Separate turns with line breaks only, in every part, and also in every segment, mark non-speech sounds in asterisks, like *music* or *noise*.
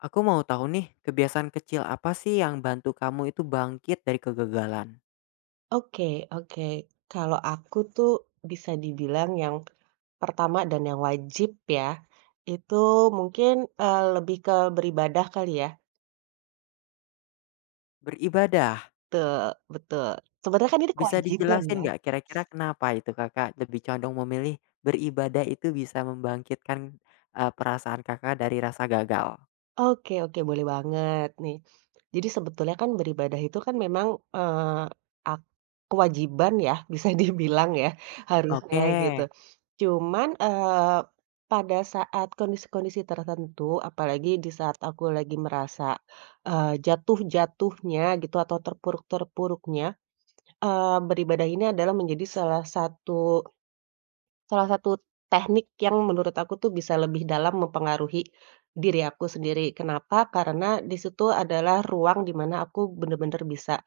Aku mau tahu nih, kebiasaan kecil apa sih, yang bantu kamu itu bangkit dari kegagalan?
Oke oke. Kalau aku tuh, bisa dibilang, yang pertama dan yang wajib, ya, itu mungkin, eee, lebih ke beribadah, kali ya.
Beribadah?
Betul betul. Sebenarnya kan, ini
Bisa
kewajiban,
dijelasin,
ya.
nggak, kira-kira kenapa itu, Kakak lebih condong memilih, beribadah itu bisa membangkitkan, eee, perasaan Kakak dari rasa gagal?
Oke oke, boleh banget, nih. Jadi sebetulnya, kan, beribadah itu kan, memang, eee, ak kewajiban ya, bisa dibilang, ya. Harusnya, gitu.
Oke.
Cuman, eee, pada saat kondisi-kondisi tertentu, apalagi di saat aku lagi merasa, eee, jatuh-jatuhnya, gitu, atau terpuruk-terpuruknya, eee, beribadah ini adalah menjadi salah satu salah satu tehnik yang menurut aku tuh, bisa lebih dalam mempengaruhi diri aku sendiri. Kenapa? Karena, di situ adalah ruang, di mana aku bener-bener bisa,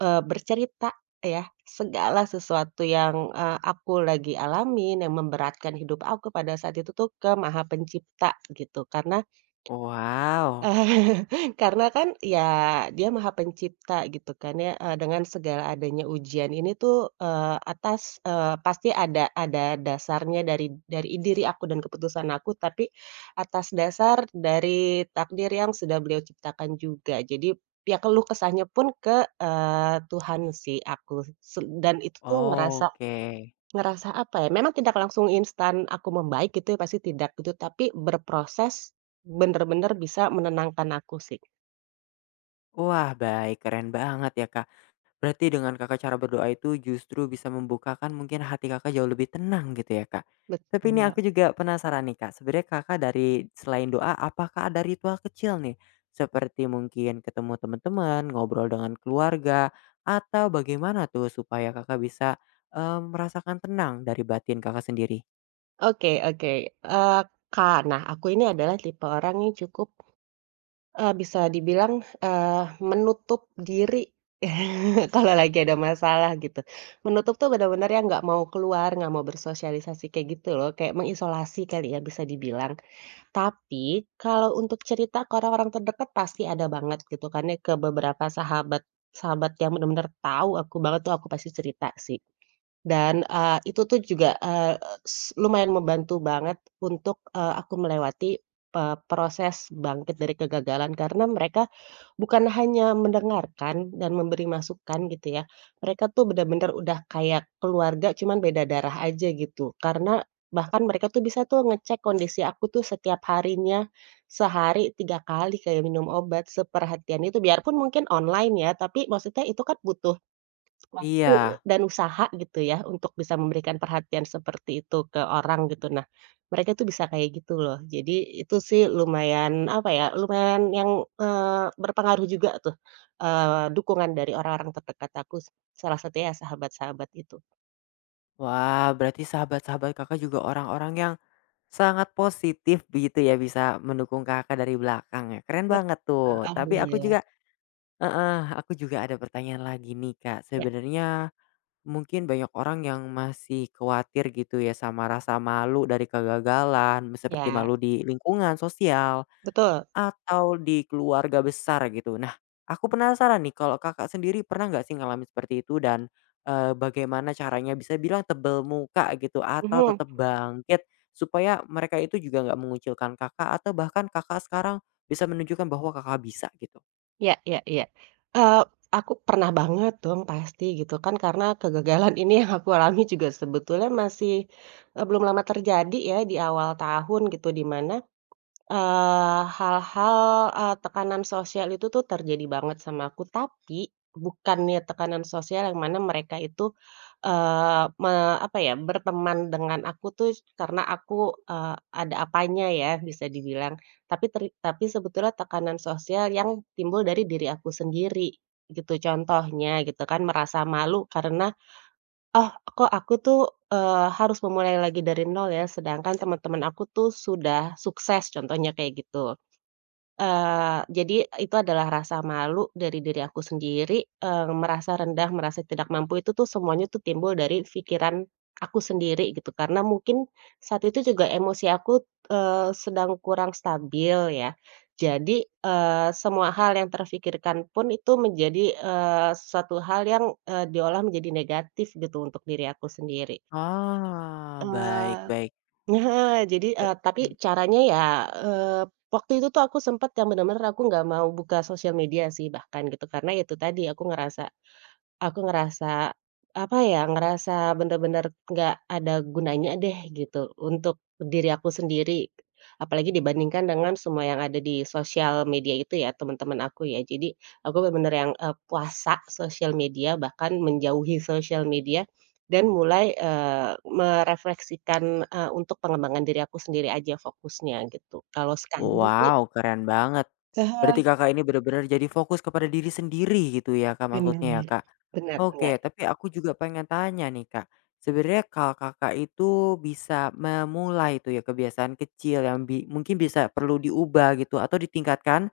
eee, bercerita ya, segala sesuatu yang, eee, aku lagi alamin, yang memberatkan hidup aku, pada saat itu tuh, ke Maha Pencipta, gitu. Karena
Wow.
*chuckles* karena kan, ya, dia Maha Pencipta, gitu kan, ya. Eee, dengan segala adanya ujian ini tuh, eee, atas eee, pasti ada ada dasarnya dari dari i diri aku dan keputusan aku, tapi atas dasar dari takdir yang sudah Beliau ciptakan juga. Jadi, ya keluh kesahnya pun, ke, eee, Tuhan sih, aku, seb dan itu tuh,
Oh,
ngerasa,
oke.
ngerasa apa ya, memang tidak langsung instan aku membaik, gitu ya, pasti tidak, gitu. Tapi, berproses, bener-bener bisa menenangkan aku, sih.
Wah, baik. Keren banget ya, Kak. Berarti dengan Kakak cara berdoa itu, justru bisa membukakan mungkin hati Kakak jauh lebih tenang, gitu ya, Kak. Tapi
Betul,
ini
Mbak.
aku juga penasaran, nih, Kak. Sebenarnya Kakak dari selain doa, apakah ada ritual kecil, nih, seperti mungkin ketemu temen-temen, ngobrol dengan keluarga, atau bagaimana tuh, supaya Kakak bisa, eee, merasakan tenang dari batin Kakak sendiri?
Oke oke. Eee, ka nah, aku ini adalah tipe orang yang cukup eee, bisa dibilang, eee, menutup diri, *chuckles* kalau lagi ada masalah, gitu. Menutup tuh, bener-bener yang nggak mau keluar, nggak mau bersosialisasi kayak gitu, loh, kayak mengisolasi, kali ya, bisa dibilang. Tapi, kalau untuk cerita ke orang-orang terdekat, pasti ada banget, gitu kan, ya, ke beberapa sahabat sahabat yang benar-benar tahu aku banget tuh, aku pasti cerita, sih. Dan, eee, itu tuh juga, eee, s lumayan membantu banget untuk, eee, aku melewati pe proses bangkit dari kegagalan. Karena mereka bukan hanya mendengarkan dan memberi masukan, gitu ya. Mereka tuh, bener-bener udah kayak keluarga, cuman beda darah aja, gitu. Karena bahkan mereka tuh, bisa tuh, ngecek kondisi aku tuh setiap harinya, sehari 3 kali, kayak minum obat. Seperhatian itu. Biarpun mungkin online, ya. Tapi, maksudnya, itu kan butuh waktu,
Iya.
dan usaha, gitu ya, untuk bisa memberikan perhatian seperti itu ke orang, gitu. Nah, mereka itu bisa kayak gitu, loh. Jadi, itu sih, lumayan, apa ya. Lumayan yang, eee, berpengaruh juga tuh, eee, dukungan dari orang-orang terdekat aku, s salah satunya ya sahabat-sahabat itu.
Wah, berarti sahabat-sahabat Kakak juga orang-orang yang, sangat positif begitu ya bisa, mendukung Kakak dari belakang ya, keren
Ya.
banget tuh.
E
Tapi aku
alhamdulillah.
juga heeh, aku juga ada pertanyaan lagi nih, Kak.
Iya.
Sebenarnya mungkin banyak orang yang masih kuatir gitu ya, sama rasa malu dari kegagalan, seperti
Iya.
malu di lingkungan sosial,
Betul.
atau di keluarga besar gitu. Nah, aku penasaran nih kalau Kakak sendiri pernah nggak sih ngalamin seperti itu, dan, eee, bagaimana caranya bisa bilang tebel muka gitu, atau
Mhm.
tetap bangkit? Supaya mereka itu juga nggak mengucilkan Kakak, atau bahkan Kakak sekarang, bisa menunjukkan bahwa Kakak bisa gitu.
Iya iya iya, eee, aku pernah banget dong pasti, gitu kan, karena kegagalan ini yang aku alami juga sebetulnya masih, eee, belum lama terjadi ya, di awal tahun gitu, di mana, eee, hal-hal, eee, tekanan sosial itu tuh terjadi banget sama aku, tapi bukannya tekanan sosial yang mana mereka itu, eee, me apa ya, berteman dengan aku tuh, karena aku, eee, ada apanya ya, bisa dibilang, tapi teri tapi sebetulnya tekanan sosial yang timbul dari diri aku sendiri, gitu. Contohnya, gitu kan, merasa malu karena, "Oh kok aku tuh, eee, harus memulai lagi dari nol ya, sedangkan teman-teman aku tuh, sudah sukses," contohnya kayak gitu. Eee, jadi itu adalah rasa malu dari diri aku sendiri, eee, merasa rendah, merasa tidak mampu itu tuh semuanya timbul dari pikiran aku sendiri gitu, karena mungkin, saat itu juga emosi aku, eee, sedang kurang stabil ya, jadi, eee, semua hal yang terpikirkan pun itu menjadi, eee, suatu hal yang, eee, diolah menjadi negatif gitu, untuk diri aku sendiri.
Oh, baik
Eee,
baik.
nah jadi
E
eee, tapi
mmm.
caranya ya, eee, waktu itu tuh aku sempet yang benar-benar aku nggak mau buka sosial media sih, bahkan gitu, karena ya itu tadi, aku ngerasa aku ngerasa, apa ya, ngerasa benar-benar nggak ada gunanya deh gitu, untuk diri aku sendiri, apalagi dibandingkan dengan semua yang ada di sosial media itu ya, teman-teman aku ya, jadi, aku benar-benar yang, eee, puasa sosial media, bahkan menjauhi sosial media, dan mulai, eee, merefleksikan, eee, untuk pengembangan diri aku sendiri aja fokusnya, gitu. Kalau sekarang sih
Wow keren banget,
Te ha
berarti Kakak ini benar-benar jadi fokus kepada diri sendiri gitu ya, Kak,
Benar,
maksudnya ya, Kak.
benar benar.
Oke, tapi aku juga pengen tanya nih, Kak, sebenarnya kalau Kakak itu bisa memulai itu ya, kebiasaan kecil yang bi mungkin bisa perlu diubah gitu, atau ditingkatkan,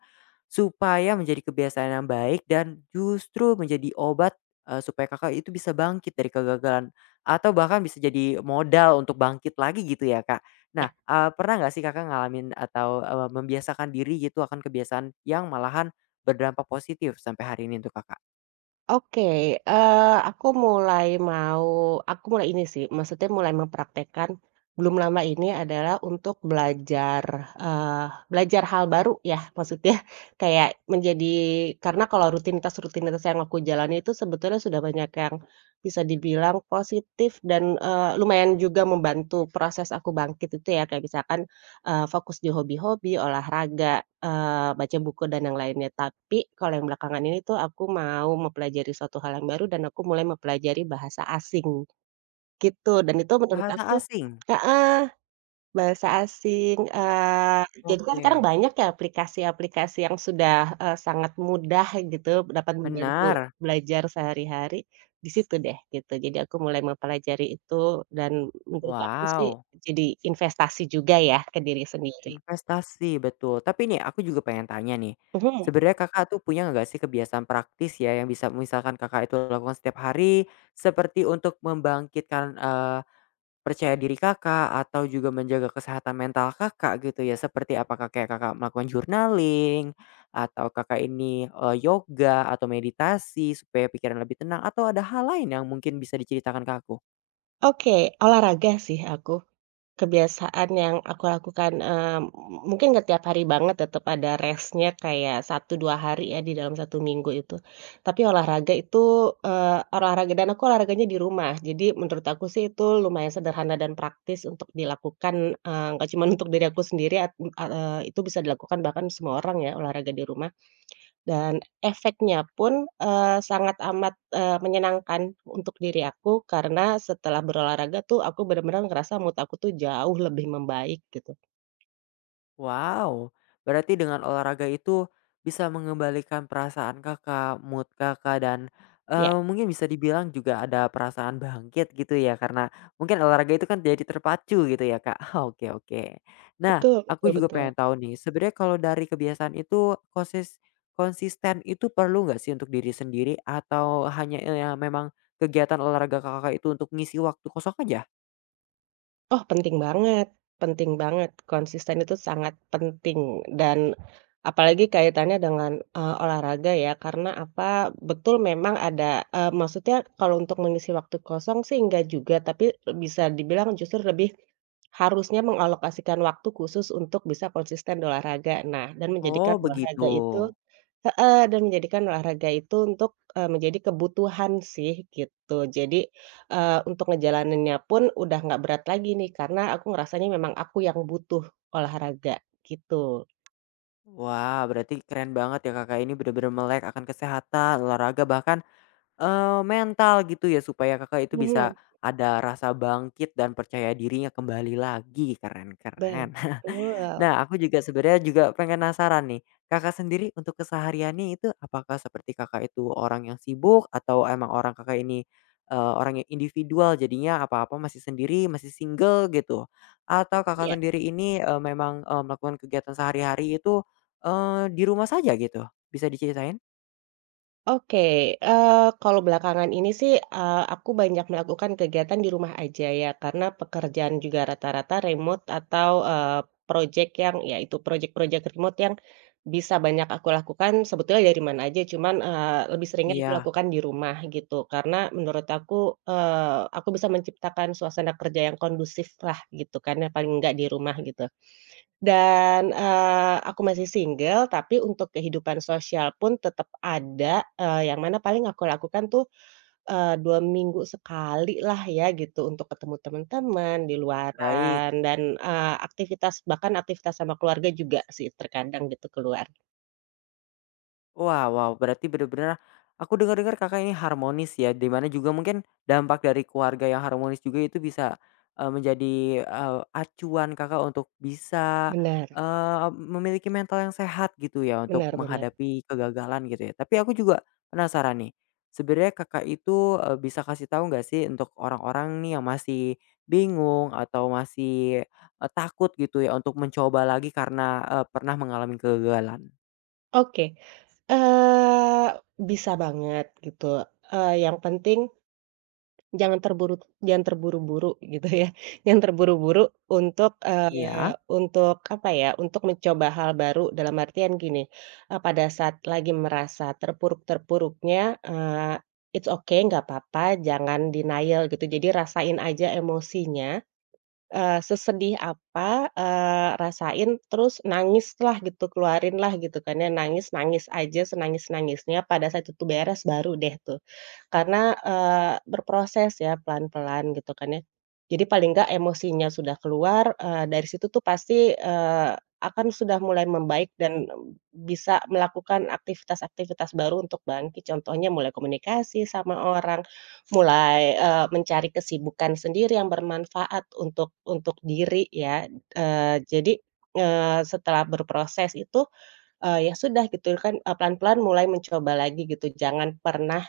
supaya menjadi kebiasaan yang baik dan justru menjadi obat, eee, supaya Kakak itu bisa bangkit dari kegagalan, atau bahkan bisa jadi modal untuk bangkit lagi gitu ya, Kak. Nah,
Iya.
eee, pernah nggak sih Kakak ngalamin atau, eee, membiasakan diri gitu, akan kebiasaan yang malahan berdampak positif sampai hari ini untuk Kakak?
Oke, eee, aku mulai mau aku mulai ini sih maksudnya mulai mempraktekkan, belum lama ini adalah untuk belajar, eee, belajar hal baru ya, maksudnya, kayak menjadi karena kalau rutinitas-rutinitas yang aku jalani itu sebetulnya sudah banyak yang bisa dibilang positif, dan, eee, lumayan juga membantu proses aku bangkit itu ya, kayak misalkan, eee, fokus dihobi-hobi, olahraga, eee, baca buku dan yang lainnya. Tapi, kalau yang belakangan ini tuh aku mau mempelajari suatu hal yang baru dan aku mulai mempelajari bahasa asing, gitu. Dan itu menurut
Bahasa
aku
asing?
heeh, bahasa asing, eee, itu kan sekarang
Oke.
banyak ya aplikasi-aplikasi yang sudah, eee, sangat mudah gitu, dapat membantu
Benar.
belajar sehari-hari, di situ deh, gitu, jadi aku mulai mempelajari itu dan menurut aku sih,
Wow.
jadi investasi juga ya ke diri sendiri.
Investasi, betul, tapi nih aku juga pengen tanya nih,
Mhm.
sebenarnya Kakak tuh punya nggak sih kebiasaan praktis ya, yang bisa misalkan Kakak itu lakukan setiap hari, seperti untuk membangkitkan, eee, percaya diri Kakak, atau juga menjaga kesehatan mental Kakak, gitu ya. Seperti apakah kayak Kakak melakukan journaling, atau Kakak ini, eee, yoga, atau meditasi, supaya pikiran lebih tenang, atau ada hal lain yang mungkin bisa diceritakan ke aku?
Oke, olahraga sih aku, kebiasaan yang aku lakukan, eee, mungkin nggak tiap hari banget tetap ada rest-nya kayak 1, 2 hari ya, di dalam 1 minggu itu. Tapi olahraga itu, eee, olahraga, dan aku olahraganya di rumah, jadi menurut aku sih itu lumayan sederhana dan praktis untuk dilakukan, eee, nggak cuma untuk diri aku sendiri, at eee, itu bisa dilakukan, bahkan semua orang ya, olahraga di rumah. *clicks tongue* Dan, efeknya pun, eee, sangat amat, eee, menyenangkan untuk diri aku, karena setelah berolahraga tuh aku benar-benar ngerasa mood aku tuh jauh lebih membaik, gitu.
Wow, berarti dengan olahraga itu, bisa mengembalikan perasaan Kakak, mood Kakak, dan,
Iya.
eee, mungkin bisa dibilang juga ada perasaan bangkit gitu ya, karena mungkin olahraga itu kan jadi terpacu gitu ya, Kak, oke oke. Nah,
Betul, betul
aku juga
betul.
pengen tahu nih, sebenarnya kalau dari kebiasaan itu, kosis konsisten itu perlu enggak sih untuk diri sendiri, atau hanya, eee, memang kegiatan olahraga Kakak itu untuk mengisi waktu kosong aja?
Oh penting banget penting banget, konsisten itu sangat penting, dan, apalagi kaitannya dengan, eee, olahraga ya, karena, apa, betul memang ada, eee, maksudnya kalau untuk mengisi waktu kosong sih enggak juga, tapi bisa dibilang, justru lebih, *smacks lips* harusnya mengalokasikan waktu khusus untuk bisa konsisten olahraga. Nah, dan menjadikan
Oh
olahraga itu
begitu.
heeh, dan menjadikan olahraga itu untuk, eee, menjadi kebutuhan sih, gitu, jadi, eee, untuk ngejalaninnya pun udah gak berat lagi nih, karena aku ngerasanya memang aku yang butuh olahraga, gitu.
Wah, berarti keren banget ya Kakak ini benar-benar melek akan kesehatan, olahraga, bahkan, eee, mental gitu ya, supaya Kakak itu bisa,
Mhm.
ada rasa bangkit dan percaya dirinya kembali lagi, keren keren. *chuckles*
Betul.
Nah, aku juga sebenarnya juga, penasaran nih, Kakak sendiri untuk kesehariannya itu apakah seperti Kakak itu orang yang sibuk, atau emang orang Kakak ini, eee, orang yang individual, jadinya apa-apa masih sendiri, masih single gitu, atau Kakak
Iya.
sendiri ini, eee, memang, eee, melakukan kegiatan sehari-hari itu, eee, di rumah saja gitu, bisa diceritain?
Oke, eee, kalau belakangan ini sih, eee, aku banyak melakukan kegiatan di rumah aja ya, karena, pekerjaan juga rata-rata remote, atau, eee, projek yang, ya itu, projek-projek remote yang, bisa banyak aku lakukan, sebetulnya dari mana aja. Cuman, eee, lebih seringnya
Iya.
dilakukan di rumah, gitu. Karena, menurut aku, eee, aku bisa menciptakan suasana kerja yang kondusiflah gitu kan, yang paling enggak di rumah gitu. Dan, eee, aku masih single, tapi untuk kehidupan sosial pun tetap ada, eee, yang mana paling aku lakukan tuh, eee, 2 minggu sekalilah ya gitu, untuk ketemu teman-teman, di
Baik.
luaran dan, eee, aktivitas, bahkan aktivitas, sama keluarga juga sih terkadang gitu, keluar.
Wow wow, berarti bener-bener aku dengar-dengar Kakak ini harmonis, ya, di mana juga mungkin dampak dari keluarga yang harmonis juga itu bisa, eee, menjadi, eee, acuan Kakak untuk bisa,
Benar.
eee, memiliki mental yang sehat gitu, ya, untuk
Benar benar.
menghadapi kegagalan gitu, ya. Tapi aku juga penasaran, nih, sebenarnya Kakak itu, eee, bisa kasih tahu enggak, sih, untuk orang-orang, nih, yang masih bingung, atau masih, eee, takut gitu, ya, untuk mencoba lagi karena, eee, pernah mengalami kegagalan?
Oke. Eee, bisa banget gitu, eee, yang penting, jangan terburu jangan terburu-buru gitu, ya. Jangan terburu-buru untuk, eee,
Iya.
untuk apa, ya, untuk mencoba hal baru dalam artian gini. Eee, pada saat lagi merasa terpuruk-terpuruknya, eee, it's ok, nggak papa, jangan denial gitu, jadi rasain aja emosinya, eee, sesedih apa, eee, rasain terus nangislah gitu, keluarinlah gitu, kan, ya, nangis-nangis aja, senangis-nangisnya, pada saat itu beres baru, deh, tuh. Karena, eee, berproses, ya, pelan-pelan gitu, kan, ya. Jadi paling nggak emosinya sudah keluar, eee, dari situ tuh pasti, eee, akan sudah mulai membaik dan bisa melakukan aktivitas-aktivitas baru untuk bangkit, contohnya mulai komunikasi sama orang, mulai, eee, mencari kesibukan sendiri yang bermanfaat untuk untuk diri, ya, eee, jadi, eee, setelah berproses itu, eee, ya, sudah gitu, kan, eee, pelan-pelan mulai mencoba lagi gitu, jangan pernah,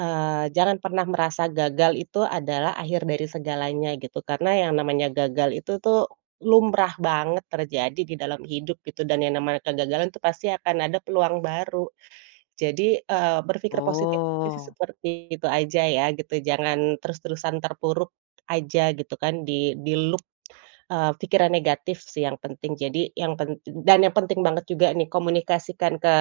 eee, jangan pernah merasa gagal itu adalah akhir dari segalanya gitu. Karena yang namanya gagal itu, tuh, lumrah banget terjadi di dalam hidup gitu, dan yang namanya kegagalan, tuh, pasti akan ada peluang baru. Jadi, eee, berpikir positif itu
Oh.
seperti itu aja, ya, gitu, jangan terus-terusan terpuruk aja gitu, kan, di diluk, eee, pikiran negatif, sih, yang penting, jadi yang pent dan yang penting banget juga, nih, komunikasikan ke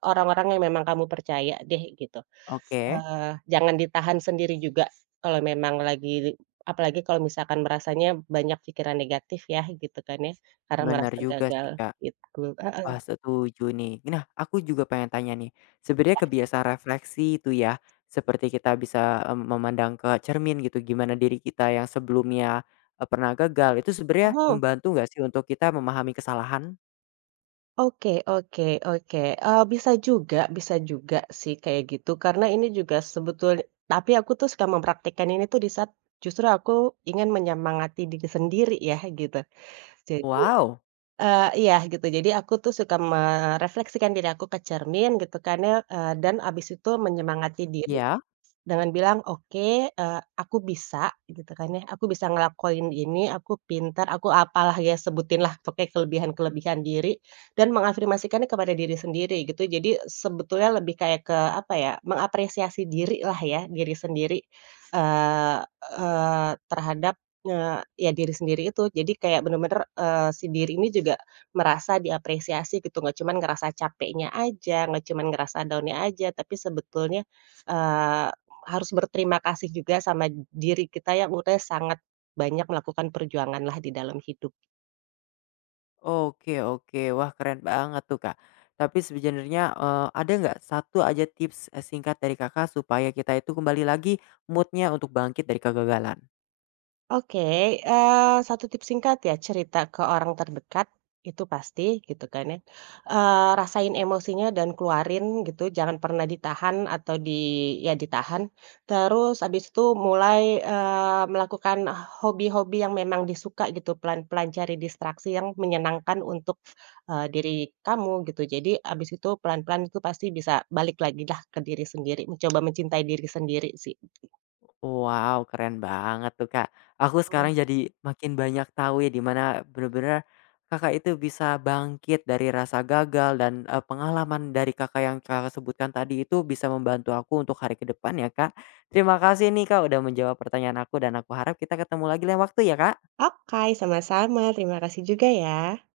orang-orang yang memang kamu percaya, deh, gitu.
Oke.
Eee, jangan ditahan sendiri juga, kalau memang lagi apalagi kalau misalkan merasanya banyak pikiran negatif, ya, gitu, kan ya, karena
Bener
merasa
juga,
gagal,
sih, Kak.
gitu.
Wah,
Heeh.
setuju, nih. Nah, aku juga pengen tanya, nih. Sebenarnya
Ya.
kebiasa refleksi itu, ya, seperti kita bisa, eee, memandang ke cermin gitu, gimana diri kita yang sebelumnya, eee, pernah gagal. Itu sebenarnya
Mhm.
membantu enggak, sih, untuk kita memahami kesalahan?
Oke oke oke, eee, bisa juga bisa juga, sih, kayak gitu karena ini juga sebetul tapi aku suka mempraktikan ini, tuh, di saat justru aku ingin menyemangati diri sendiri, ya, gitu. Jadi
Wow.
eee, iya, gitu. Jadi aku, tuh, suka merefleksikan diri aku ke cermin gitu, kan, ya, eee, dan habis itu menyemangati diri,
Iya.
dengan bilang, "Oke, eee, aku bisa," gitu, kan ya, "aku bisa ngelakuin ini, aku pintar, aku apalah." ya, sebutinlah pokoknya kelebihan kelebihan diri, dan mengafirmasikannya kepada diri sendiri gitu. Jadi sebetulnya lebih kayak ke apa, ya, mengapresiasi diri lah, ya, diri sendiri, eee eee, terhadap, eee, ya, diri sendiri itu. Jadi kayak bener-bener, eee, si diri ini juga merasa diapresiasi gitu, nggak cuman ngerasa capeknya aja, nggak cuman ngerasa down-nya aja, tapi sebetulnya, eee, harus berterima kasih juga sama d diri kita yang udah sangat banyak melakukan perjuangan lah di dalam hidup.
Oke oke, wah keren banget tuh Kak. Tapi sebenernya, eee, ada nggak satu aja tips, e singkat dari Kakak, supaya kita itu kembali lagi mood-nya untuk bangkit dari kegagalan?
Oke, eee, 1 tips singkat ya, cerita ke orang terdekat itu pasti gitu kan ya, eee, rasain emosinya dan keluarin gitu, jangan pernah ditahan atau di ya ditahan. Terus habis itu mulai, eee, melakukan hobi-hobi yang memang disukai gitu, pelan-pelan cari distraksi yang menyenangkan untuk, eee, diri kamu gitu. Jadi habis itu, pelan-pelan itu pasti bisa balik lagilah ke diri sendiri, mencoba mencintai diri sendiri sih.
Wow keren banget tuh Kak, aku sekarang
*unintelligible*
jadi makin banyak tahunya di mana, bener-bener, Kakak itu bisa bangkit dari rasa gagal dan, eee, pengalaman dari Kakak, yang Kakak sebutkan tadi itu bisa membantu aku untuk hari ke depan ya Kak. Terima kasih nih Kak udah menjawab pertanyaan aku dan aku harap kita ketemu lagi lain waktu ya Kak!
Okay, sama-sama, terima kasih juga ya.